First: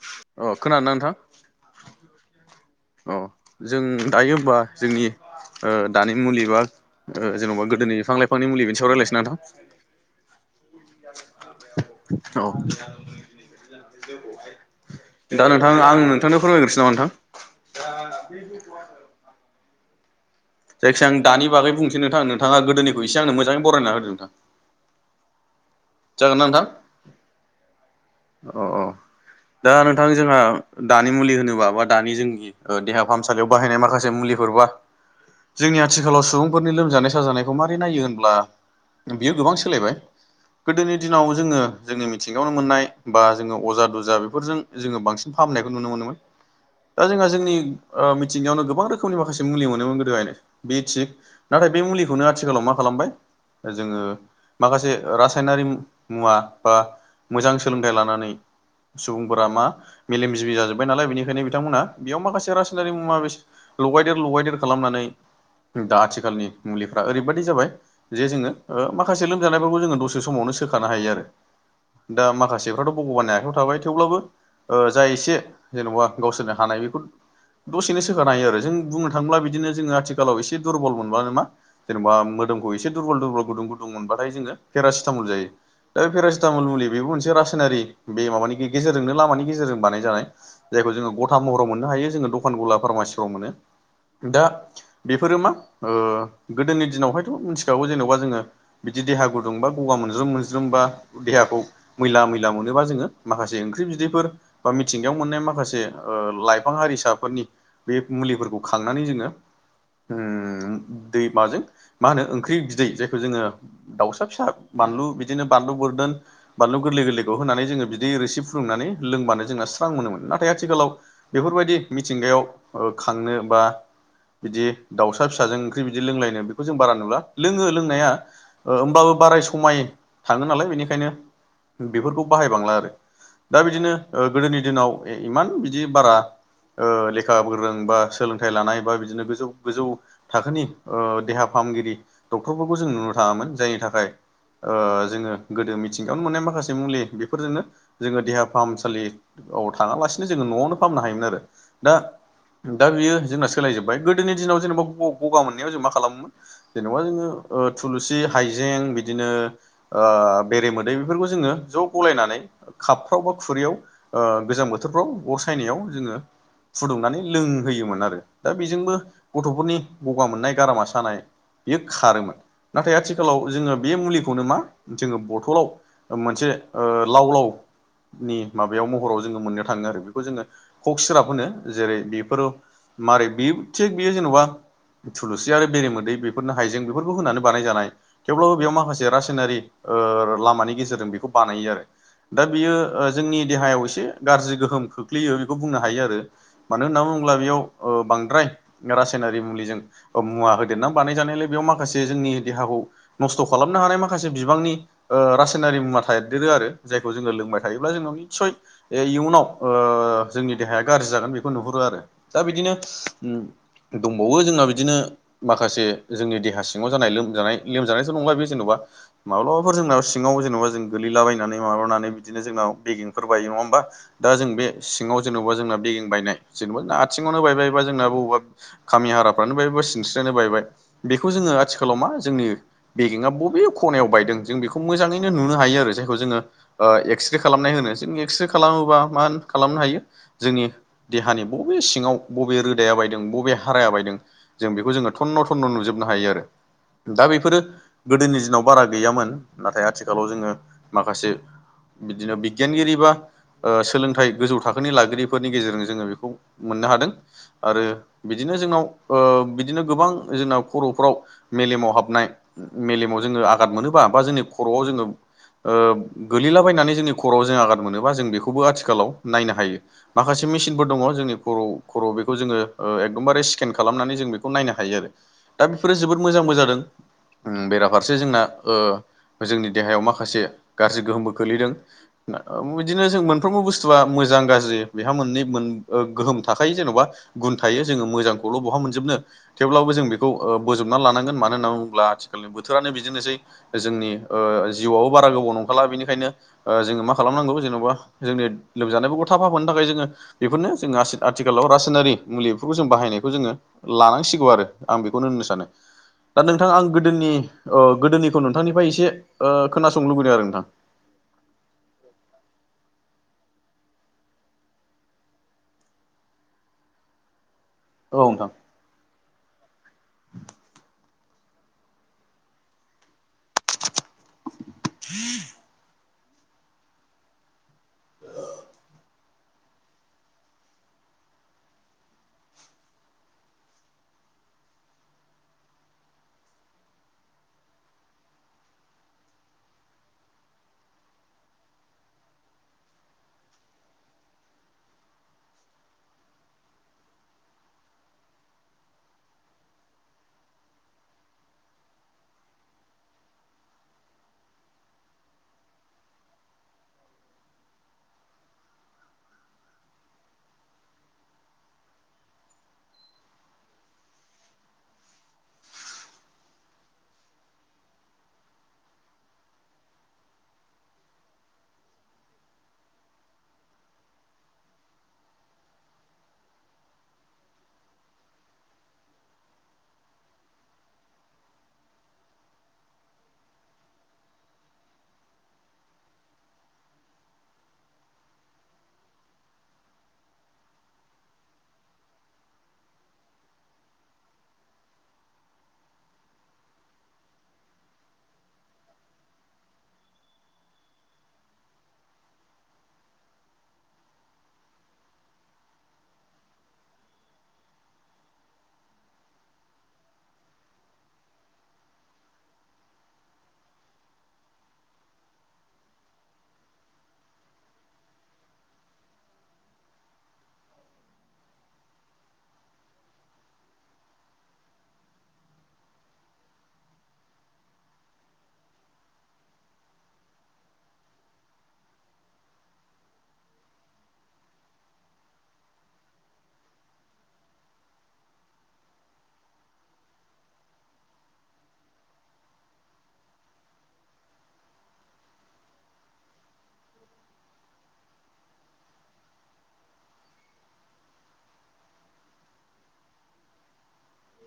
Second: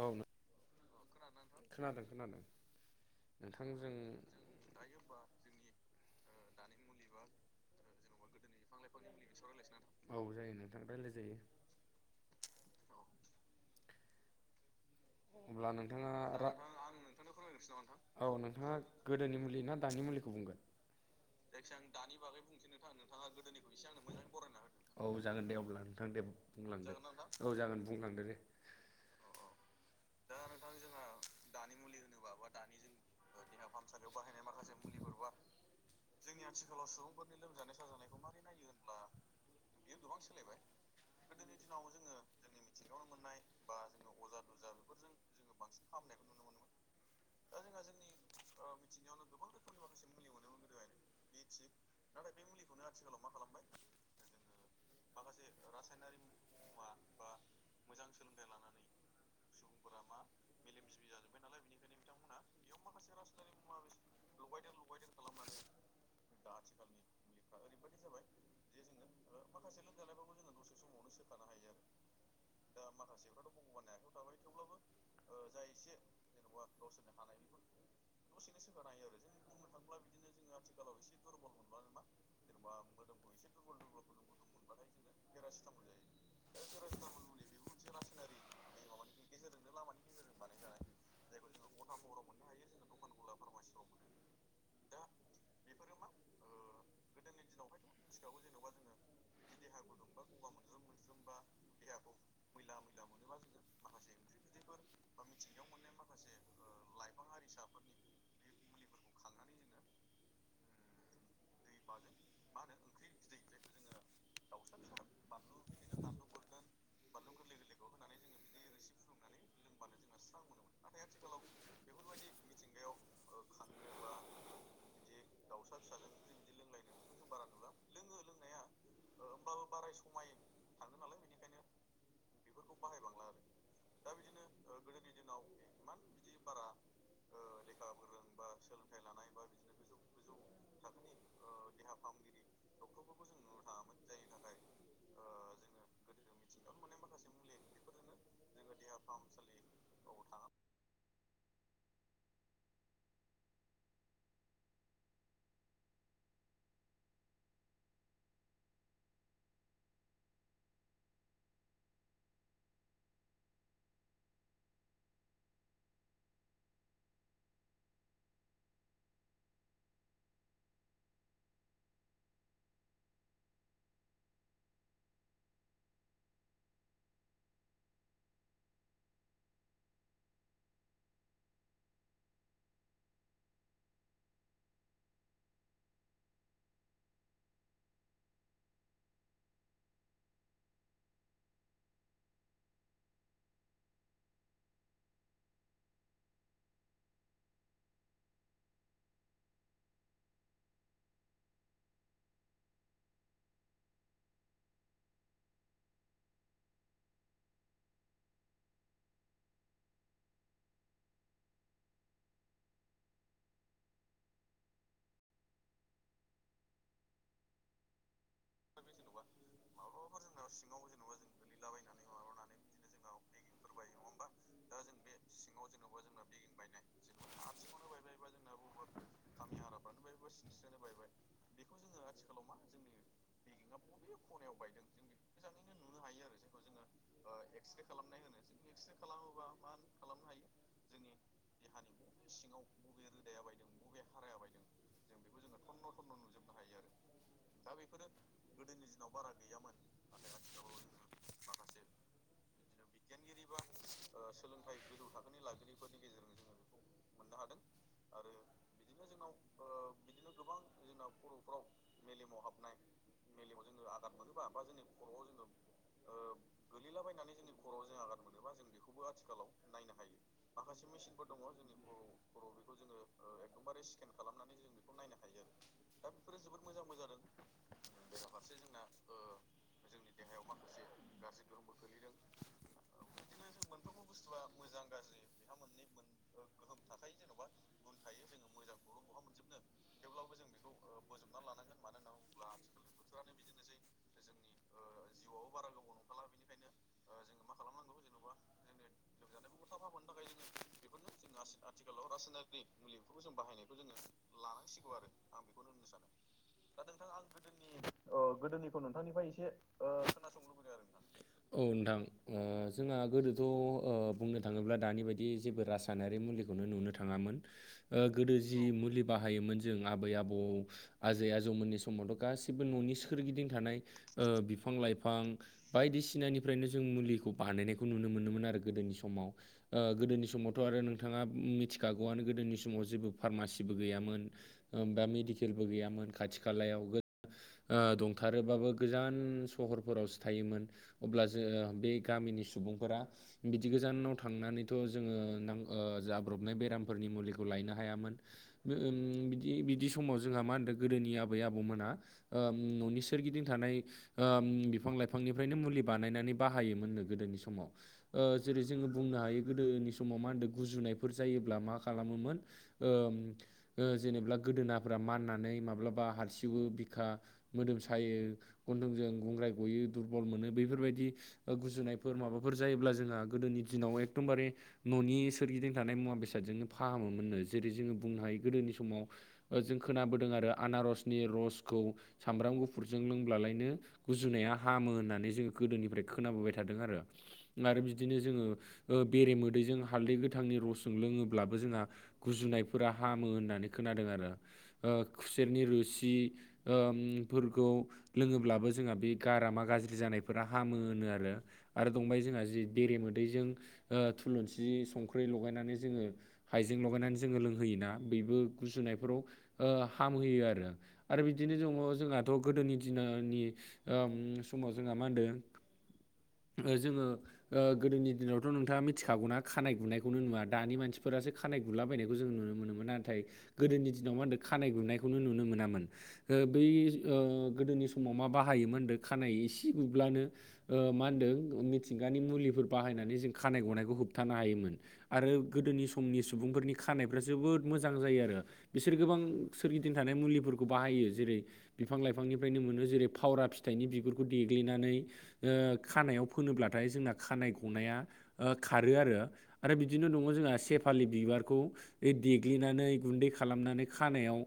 औ अ खोनादों ना नोंथां खोनादों खोनादों अ जों नोंथांजों दायो होनबा जोंनि दानि मुलि बा जेन'बा गोदोनि बिफां लाइफांनि मुलिजों सावरायलायसै ना नोंथां औ जायो नोंथां दे रायलाय जायो औ दा नोंथां आं नोंथांनो फोरमायग्रोसै नामा नोंथां नोंथां औ नोंथाङा गोदोनि मुलि ना दानि मुलिखौ बुंगोन जायखि आं दानि बागै बुंसै नोंथां नोंथाङा गोदनिखौसे आं मोजाङायै एसे बरायना होदो नोंथां औ जागोन दे अब्ला नोंथां दे जागोन ना नोंथां बुंलांगोन औ जागोन बुंलांदो दे अ अ दा नोंथां दा जोंहा नोंथां जोंहा दानि मुलि होनोबा दानि बा मुलि होनोबा बा जोंनि दानि ओ देहा जों फाहामसालियाव देहा बाहायनाय माखासे फाहामसालियाव बाहायनाय मुलिफोर बा माखासे [unintelligible] जोंनि आथिखालाव सुबुंफोरनि लोमजानाय साजानायखौ मारै नायो होनब्ला बियो गोबां सोलायबाय गोदोनि दिनाव जोङो जोंनि मिथिंगायावनो मोननाय बा जोङो अजा दुजा बेफोरजों जोङो बांसिन फाहामनायखौ नुनो मोनोमोन दा जोंहा जोंनि मिथिंगायावनो गोबां रोखोमनि माखासे मुलि मोनोमोन गोदोहायनो बे थिग नाथाय बे मुलिखौनो आथिखालाव मा खालामबाय जोङो माखासे रासायनारि मुवा बा मोजां सोलोंथाइ लानानै सुबुंफोरा मा मेलेमजिबि जाजोबबाय नालाय बेनिखायनो बिथांमोना बेयाव माखासे रासायनारि मुवा बे लगायदेर लगायदेर खालामनानै दा आथिखालनि मुलिफ्रा ओरैबायाददि जाबाय जे जोङो माखासे लोमजानायफोरखौ जोङो दसे समावनो सोखानो हायो आरो दा माखासे गासैफ्राथ' भगबाननि आखाइयाव थाबाय थेवब्लाबो ओ जााय एसे जेन'बा गावसोरनो हानाय बेखौ दसेनो सोखानो हायो आरो जों बुंनो थाङोब्ला बिदिनो जो आथिखालाव एसे दुरबल मोनबानो नामा जेनेबा मोदोमखौ एसे दुरबल दुरबल गुदुं गुदुं मोनबाथाय जोङो पेरासिटामल जायो दा बे पेरासिटामल मुलि बेबो मोनसे रासायनारि बे माबानि गेजेरजोंनो लामानि गेजेरजों बानायजानाय जायखौ जोङो गथा महराव मोननो हायो जोङो दखान गला फार्मासिफ्राव मोनो दा बेफोरो मा ओ गोदोनि दिनावहायथ' मिथिखागौ जेनेबा जोङो बिदि देहा गुदुंबा गगा मोनज्रोम मोनज्रोमबा देहाखौ मैला मैला मोनोबा जोङो माखासे ओंख्रि बिदैफोर बा मिथिंगायाव मोननाय माखासे ओ लाइफां हारिसाफोरनि बे मुलिफोरखौ खांनानै जोङो उम दै माजों मा होनो ओंख्रि बिदै जायखौ जोङो दाउसा फिसा बानलु बिदिनो बानलु बुरदोन बानलु गोरलै गोरलैखौ होनानै जोङो बिदै रोसि फुुदुंनानै लोंबानो जोंना स्रां मोनोमोन नाथाय आथिखालाव बेफोरबायदि मिथिंगायाव खांनो बा बिदि दाउसा फिसाजों ओंख्रि बिदि लोंलायनो खौ जों बारा नुला लोङो लोंनाया होमबाबो बाराय समाय थाङो नालाय बेनिखायनो बेफोरखौ बाहायबांला आरो दा बिदिनो ओ गोदोनि दिनाव इमान बिदि बारा ओ लेखा गोरों बा सोलों थाइ लानाय बा बिदिनो गोजौ गोजौ थाखोनि ओ देहा फाहामगिरि डक्टरफोरखौ जों नुनो थाङामोन जायनि थाखाय ओ जोङो गोदो मिथिंगायावनो मोननाय माखासे मुलि बेफोरजोंनो जोङो देहा फाहामसालि औ थाङालासिनो जोङो न'आवनो फाहामनो हायोमोन आरो दा दा बियो जोंना सोलायजोब्बाय गोदोनि दिनाव जेनेबा ग गगा मोननायाव जों मा खालामोमोन जेनेबा जोङो थुलुसि हाइजें बिदिनो ओ बेरे मोदै बेफोरखौ जोङो ज' गलायनानै कापफ्राव बा खुरैयाव ओ गोजां बोथोरफ्राव अर सायनायाव जोङो फुदुंनानै लोंहोयोमोन आरो दा बेजोंबो गथ'फोरनि गगा मोननाय गारामा सानाय। बेयो खारोमोन नाथाय आथिखालाव जोङो बे मुलिखौनो मा जोङो ब थ'लाव मोनसे ओ लाव लाव नि माबायाव महराव जोङो मोननो थाङो आरो बेखौ जोङो कक सिराप होनो जेरै बेफोरो मारै बे थिग बेयो जेन'बा थुलुसि आरो बेरेमोदै बेफोरनो हाइजें बेफोरफोरखौबो होनानै बानाय जानाय। थेवब्लाबो बेयाव माखासे रासायनारि ओ लामानि गेजेरजों बेखौ बानायो आरो। दा बियो जोंनि देहायाव एसे गाज्रि गोहोम खोख्लैयो बेखौ बुंनो हायो आरो। मानो होनना बुङोब्ला बेयाव बांद्राय।। रासायनारि मुलिजों मुवा होदेरना बानायजानायलाय बेयाव माखासे जोंनि देहाखौ नस्थ' खालामनो हानाय माखासे बिबांनि ओ रासायनारि मुवा थादेरो आरो जायखौ जोङो लोंबाय थायोब्ला जोंनाव निसय। बे इयुनाव ओ जोंनि देहाया गाज्रि जागोन बेखौ नुहुरो आरो दा बिदिनो उम दंबावो जोंहा बिदिनो माखासे जोंनि देहा सिङाव जानाय लोमजानाय लोमजानायथ' नंला‌ बि जेन'बा माब्लाबाफोर जोंना सिङाव जेनेबा जों गोलैलाबायनानै माबानानै बिदिनो जोंनाव बेगेंफोर बायो नङा होमबा दा जों बे सिङाव जेनेबा जोंना बेगें बायनाय जेनेबा आथिङावनो बायबायबा जोंना बबेबा। खामि हाराफ्रानो बायबाय बा सिनस्रियानो बायबाय बेखौ जोङो आथिखालाव मा जोंनि बेगेेंआ बबे नों बबे खनायाव बाय खुब मोजाङैनो नुनो हायो आरो जायखौ जोङो ओ एक्सरे खालामनाय होनो जों एक्स्रे खालामोबा मा खालामनो हायो जोंनि देहानि बबे सिङाव बबे रोदाया बायदों बबे हाराया बायदों जों बेखौ जोङो थन्न' थन्न' नुजोबनो हायो आरो दा बेफोरो गोदोनि दिनाव बारा गैयामोन। नाथाय आथिखालाव जोङो माखासे बिदिनो बिगियानगिरि बा। ओ सोलोंथाइ गोजौ थाखोनि लागिरिफोरनि गेजेरजों जोङो बेखौ मोननो हादों आरो। बिदिनो जोंनाव ओ बिदिनो गोबां जोंनाव खर'फोराव मेलेमाव हाबनाय। मेलेमाव जोङो आगाद मोनोबा बा जोंनि खर'आव जोङो ओ गोलैलाबायनानै जोंनि खर'आव जों आगाद मोनोबा जों बेखौबो आथिखालाव। नायनो हायो माखासे मेसिनफोर दङ जोंनि खर' खर' बेखौ जोङो एकदमबारे स्केन खालामनानै जों बे खौ नायनो हायो आरो दा बेफोरो जोबोद मोजांबो जादों उम बेराफारसे जोंना ओ जोंनि देहायाव माखासे गाज्रि गोहोमबो खोलैदों। बिदिनो जों मोनफ्रोमबो बुस्थुआ मोजां गाज्रि बेहा मोननै मोन गोहोम थाखायो जेन'बा गुन थायो जोङो मोजांखौल' बहा मोनजोबनो थेवब्लाबो जों बेखौ बोजबना लानांगोन मानो होनना बुङोब्ला आथिखालनि बोथोरानो बिदिनोसै जोंनि। जिउआवबो बारा गोबाव नंखाला बेनिखायनो जोङो मा खालामनांगौ जेन'बा जोंनि लोमजानायफोरखौ थाफाफोनो थाखाय जोङो बेफोरनो जोंङो आथिखालाव रासायनारि मुलिफोरखौ जों बाहायनायखौ जोङो। लानांसिगौ आरो आं बेखौनो होननो सानो दा नोंथां आं गोदोनि गोदोनिखौ नोंथांनिफ्राय एसे खोनासंनो लुबैदों आरो नोंथां। औ नोंथां जोंहा गोदोथ' बुंनो थाङोब्ला दानि बायदि जेबो राज सायनारि मुलिखौनो नुनो थाङामोन औ गोदो नोंथां जि मुलि बाहायोमोन जों आबै आबौ आजै आजौमोननि स समावथ' गासिबो न'नि सोरगिदिं थानाय बिफां लाइफां। बायदिसिनानिफ्रायनो जों मुलिखौ बानायनायखौ नुनो मोनोमोन आरो गोदोनि समाव गोदोनि समावथ' आरो नोंथाङा मिथिखागौआनो गोदोनि समाव जेबो फारमासिबो गैयामोन। बा मेडिकेलबो गैयामोन खाथि खालायाव ओ दंथारोबाबो गोजान सहरफोरावसो थायोमोन। अब्ला जों बे गामिनि सुबुंफोरा। बिदि गोजानाव थांनानैथ' जोङो नांग जाब्रबनाय बेरामफोरनि मुलिखौ लायनो हायामोन। बिदि बिदि समाव जोंहा मा होनदों गोदोनि आबै आबौमोना। न'नि सोरगिदिं थानाय बिफां लाइफांनिफ्रायनो मुलि बानायनानै बाहायोमोननो गोदोनि समाव जेरै जोङो बुंनो हायो गोदोनि समाव मा होनदों गुजुनायफोर जायोब्ला मा खालामोमोन जेनेबा गोदोनाफोरा माननानै माब्लाबा हारसिवो बिखा मोदोम सायो गन्थंजों गुंग्राय गयो दुरबल मोनो बेफोरबायदि गुजुनायफोर माबाफोर जायोब्ला जोंहा गोदोनि दिनाव एखदमबारे न'नि सोरगिदिं थानाय मुवा बेसादजोंनो फाहामोमोननो जेरै जोङो बुंनो हायो गोदोनि समाव जों खोनाबोदों आरो आनारसनि रसखौ सामब्राम गुफुरजों लोंब्लालायनो गुजुनाया हामो होननानै जोङो गोदोनिफ्राय खोनाबोबाय थादों आरो आरो बिदिनो जोङो बेरेमोदैजों हालदै गोथांनि रसजों लोङोब्लाबो जोंहा गुजुनायफोरा हामो होननानै खोनादों आरो खुसेरनि रोस सि ओम फोरखौ लोङोब्लाबो जोंहा बे गारामा गाज्रि जानायफोरा हामो होनो आरो आरो दंबाय जोंहा जि बेरेमोदैजों थुलुंसि संख्रै लगायनानै जोङो हाइजें लगायनानै जोङो लोंहोयोना बबो गुजुनायफोराव हामहोयो आरो आरो बिदिनो दङ जोंहाथ' गोदोनि दिननि ओम समाव जोंहा मा होनदों जोङो। गोदोनि दिनावथ' नोंथाङा मिथिखागौना खानाय गुनायखौनो नुवा दानि मानसिफोरासो। खानाय गुलाबायनायखौ जों नुनो मोनोमोन नाथाय गोदोनि दिनाव मा होनदों खानाय गुनायखौनो नुनो मोनामोन बै गोदोनि समाव मा बाहायोमोन होनदों खानाइ एसे गुब्लानो मा होनदों मिथिंगानि मुलिफोर बाहायनानै जों खानाय गनायखौ होबथानो हायोमोन आरो गोदोनि समनि सुबुंफोरनि खानायफ्रा जोबोद मोजां जायो आरो बिसोर गोबां सोरगिदिं थानाय मुलिफोरखौ खौ बाहायो जेरै बिफां लाइफांनिफ्रायनो मोनो जेरै फावरा फिथाइनि बिगुरखौ देग्लिनानै खानायाव फोनोब्लाथाय जोंना खानाइ गनाया खारो आरो आरो बिदिनो दङ जोंहा सेफालि बिबारखौ देग्लिनानै गुन्दै खालामनानै खानायाव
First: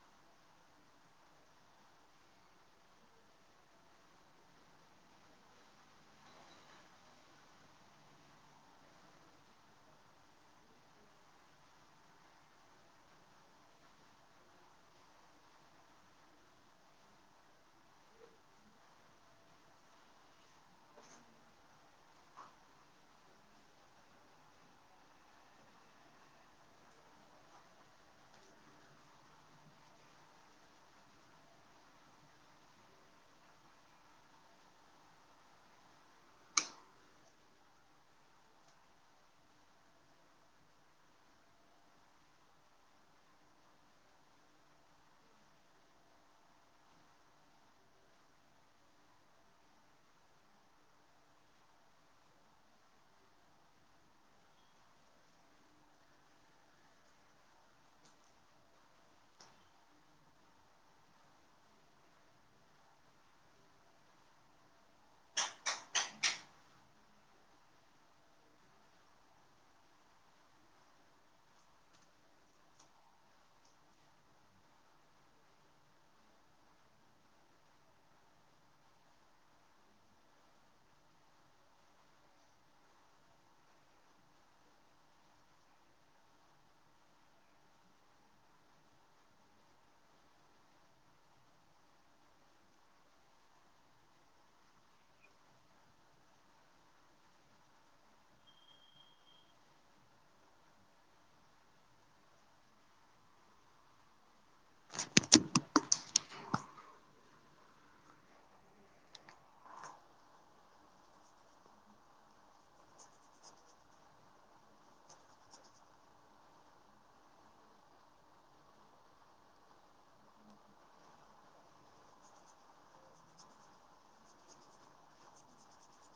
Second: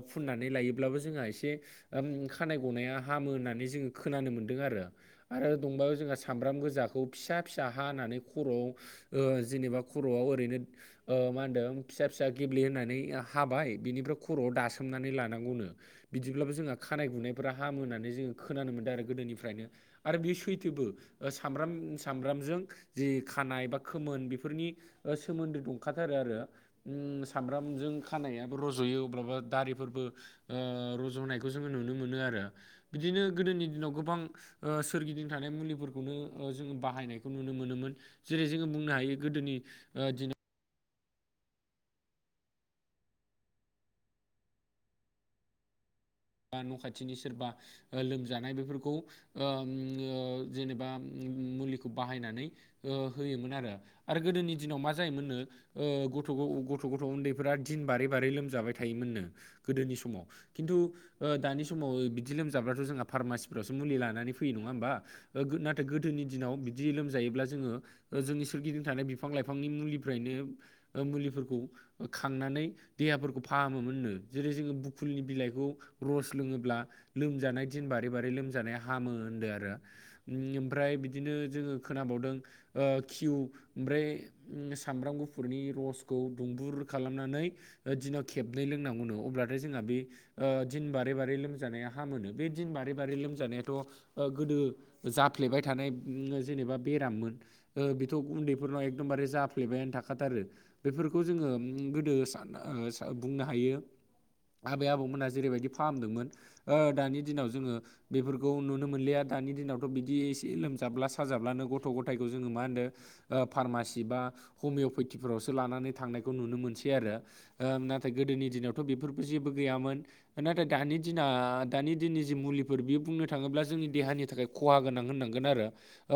ओम फुननानै लायोब्लाबो जोंहा एसे खानाय गनाया हामो होननानै जोङो खोनानो मोन्दों आरो आरो दंबाबो जोंहा सामब्राम गोजाखौ फिसा फिसा हानानै खर'आव ओ जेनेबा खर'आव ओरैनो मा होनदों फिसा फिसा गेब्ले होननानै हाबाय बिनिफ्राय खर'आव दासो मनानै लानांगौनो बिदिब्लाबो जोंहा खानाय गुनायफोरा हामो होननानै जोङो खोनानो मोनदों आरो गोदोनिफ्रायनो। आरो बे सैथोबो सामब्राम सामब्रामजों जि खानाय बा खोमोन बेफोरनि ओ सोमोन्दो दंखाथारो आरो ओम सामब्रामजों खानायाबो रज'यो अब्ला दारि फोरबो ओ रज' होनायखौ जोङो नुनो मोनो आरो बिदिनो गोदोनि दिनाव गोबां ओ सोरगिदिं थानाय मुलिफोरखौनो ओ जोङो बाहायनायखौ नुनो मोनोमोन। जेरै जोङो बुंनो हायो गोदोनि ओ दिनाव बा न' खाथिनि सोरबा ओ लोमजानाय बेफोरखौ ओ उम ओ जेनेबा उम मुलिखौ बाहायनानै ओ होयोमोन आरो आरो गोदोनि दिनाव मा जायोमोन नो ओ गथ' गथ' गथ' उन्दैफोरा दिन बारै बारै लोमजाबाय थायोमोननो गोदोनि समाव खिन्थु ओ दानि समाव बिदि लोमजाब्लाथ' जोंहा फार्मासिफोरावसो मुलि लानानै फैयो नङा होमबा ओ नाथाय गोदोनि दिनाव बिदि लोमजायोब्ला जोङो ओ जोंनि सोरगिदिं थानाय बिफां लाइफांनि मुलिफ्रायनो ओ मुलिफोरखौ ओ खांनानै देहाफोरखौ फाहामोमोननो जेरै जोङो बुखुलनि बिलाइखौ रस लोङोब्ला लोमजानाय दिन बारै बारै लोमजानाया हामो होनदों आरो ओम ओमफ्राय बिदिनो जोङो खोनाबावदों किउ ओमफ्राय उम सामब्राम गुफुरनि रसखौ दुंबुर खालामनानै ओ दिनाव खेबनै लोंनांगौनो अब्लाथाय जोंहा बे ओ दिन बारै बारै लोमजानाया हामो नो बे दिन बारै बारै लोमजानायाथ' ओ गोदो जाफ्लेबाय थानाय जेनेबा बेराममोन ओ बेथ' उन्दैफोरनाव एकदमबारे जाफ्लेबायानो थाखाथारो बेफोरखौ जोङो उम गोदो सा ओ सा बुंनो हायो। आबै आबौमोनहा जेरैबायदि फाहामदोंमोन ओ दानि दिनाव जोङो बेफोरखौ नुनो मोनलिया दानि दिनावथ' बिदि एसे लोमजाब्ला साजाब्लानो गथ' गथायखौ जोङो मा होनदों ओ फार्मासि बा हमिय'पेथिफोरावसो लानानै थांनायखौ नुनो मोनसै आरो। ओ नाथाय गोदोनि दिनावथ' बेफोरबो जेबो गैयामोन नाथाय दानि दिना दानि दिननि जि मुलिफोर बियो बुंनो थाङोब्ला जोंनि देहानि थाखाय खहा गोनां होननांगोन आरो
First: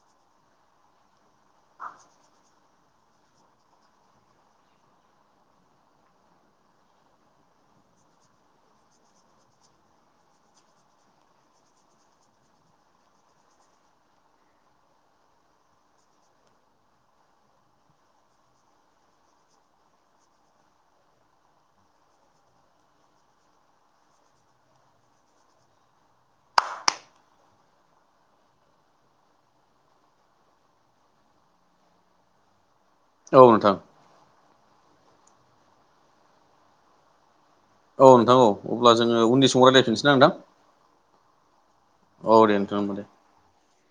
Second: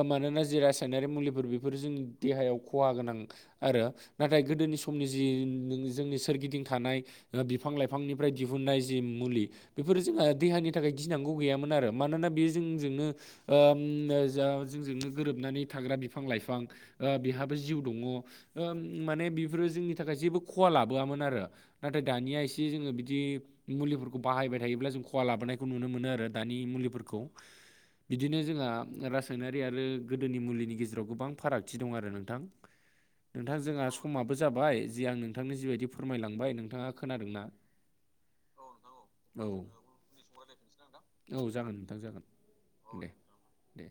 ओ मानोना जि रासाइनारि मुलि फोर बेफोरो जोंनि देहायाव खहा गोनां आरो नाथाय गोदोनि समनि जि जोंनि सोरगिदिं थानाय ओ बिफां लाइफांनिफ्राय दिहुननाय जि मुलि बेफोरो जोंहा देहानि थाखाय गिनांगौ गैयामोन आरो मानोना बेयो जोंजोंनो ओ उम जो जोंजोंनो गोरोबनानै थाग्रा बिफां लाइफां ओ बेहाबो जिउ दङ माने बेफोरो जोंनि थाखाय जेबो खहा लाबोआमोन आरो नाथाय दानिया एसे जोङो बिदि मुलिफोरखौ बाहायबाय थायोब्ला जों खहा लाबोनायखौ नुनो मोनो आरो दानि मुलिफोरखौ बिदिनो जोंहा रासायनारि आरो गोदोनि मुलिनि गेजेराव गोबां फारागथि दं आरो नोंथां। [inaudible] नोंथां जोंहा समाबो जाबाय जि आं नोंथांनो जिबायदि फोरमायलांबाय नोंथाङा खोनादोंना? औ नोंथां औ अब्ला जोङो औ उन्नि समाव रायज्लायफिननोसै ना नोंथां जागोन नोंथां जागोन औ दे नोंथां होनोमबा दे दे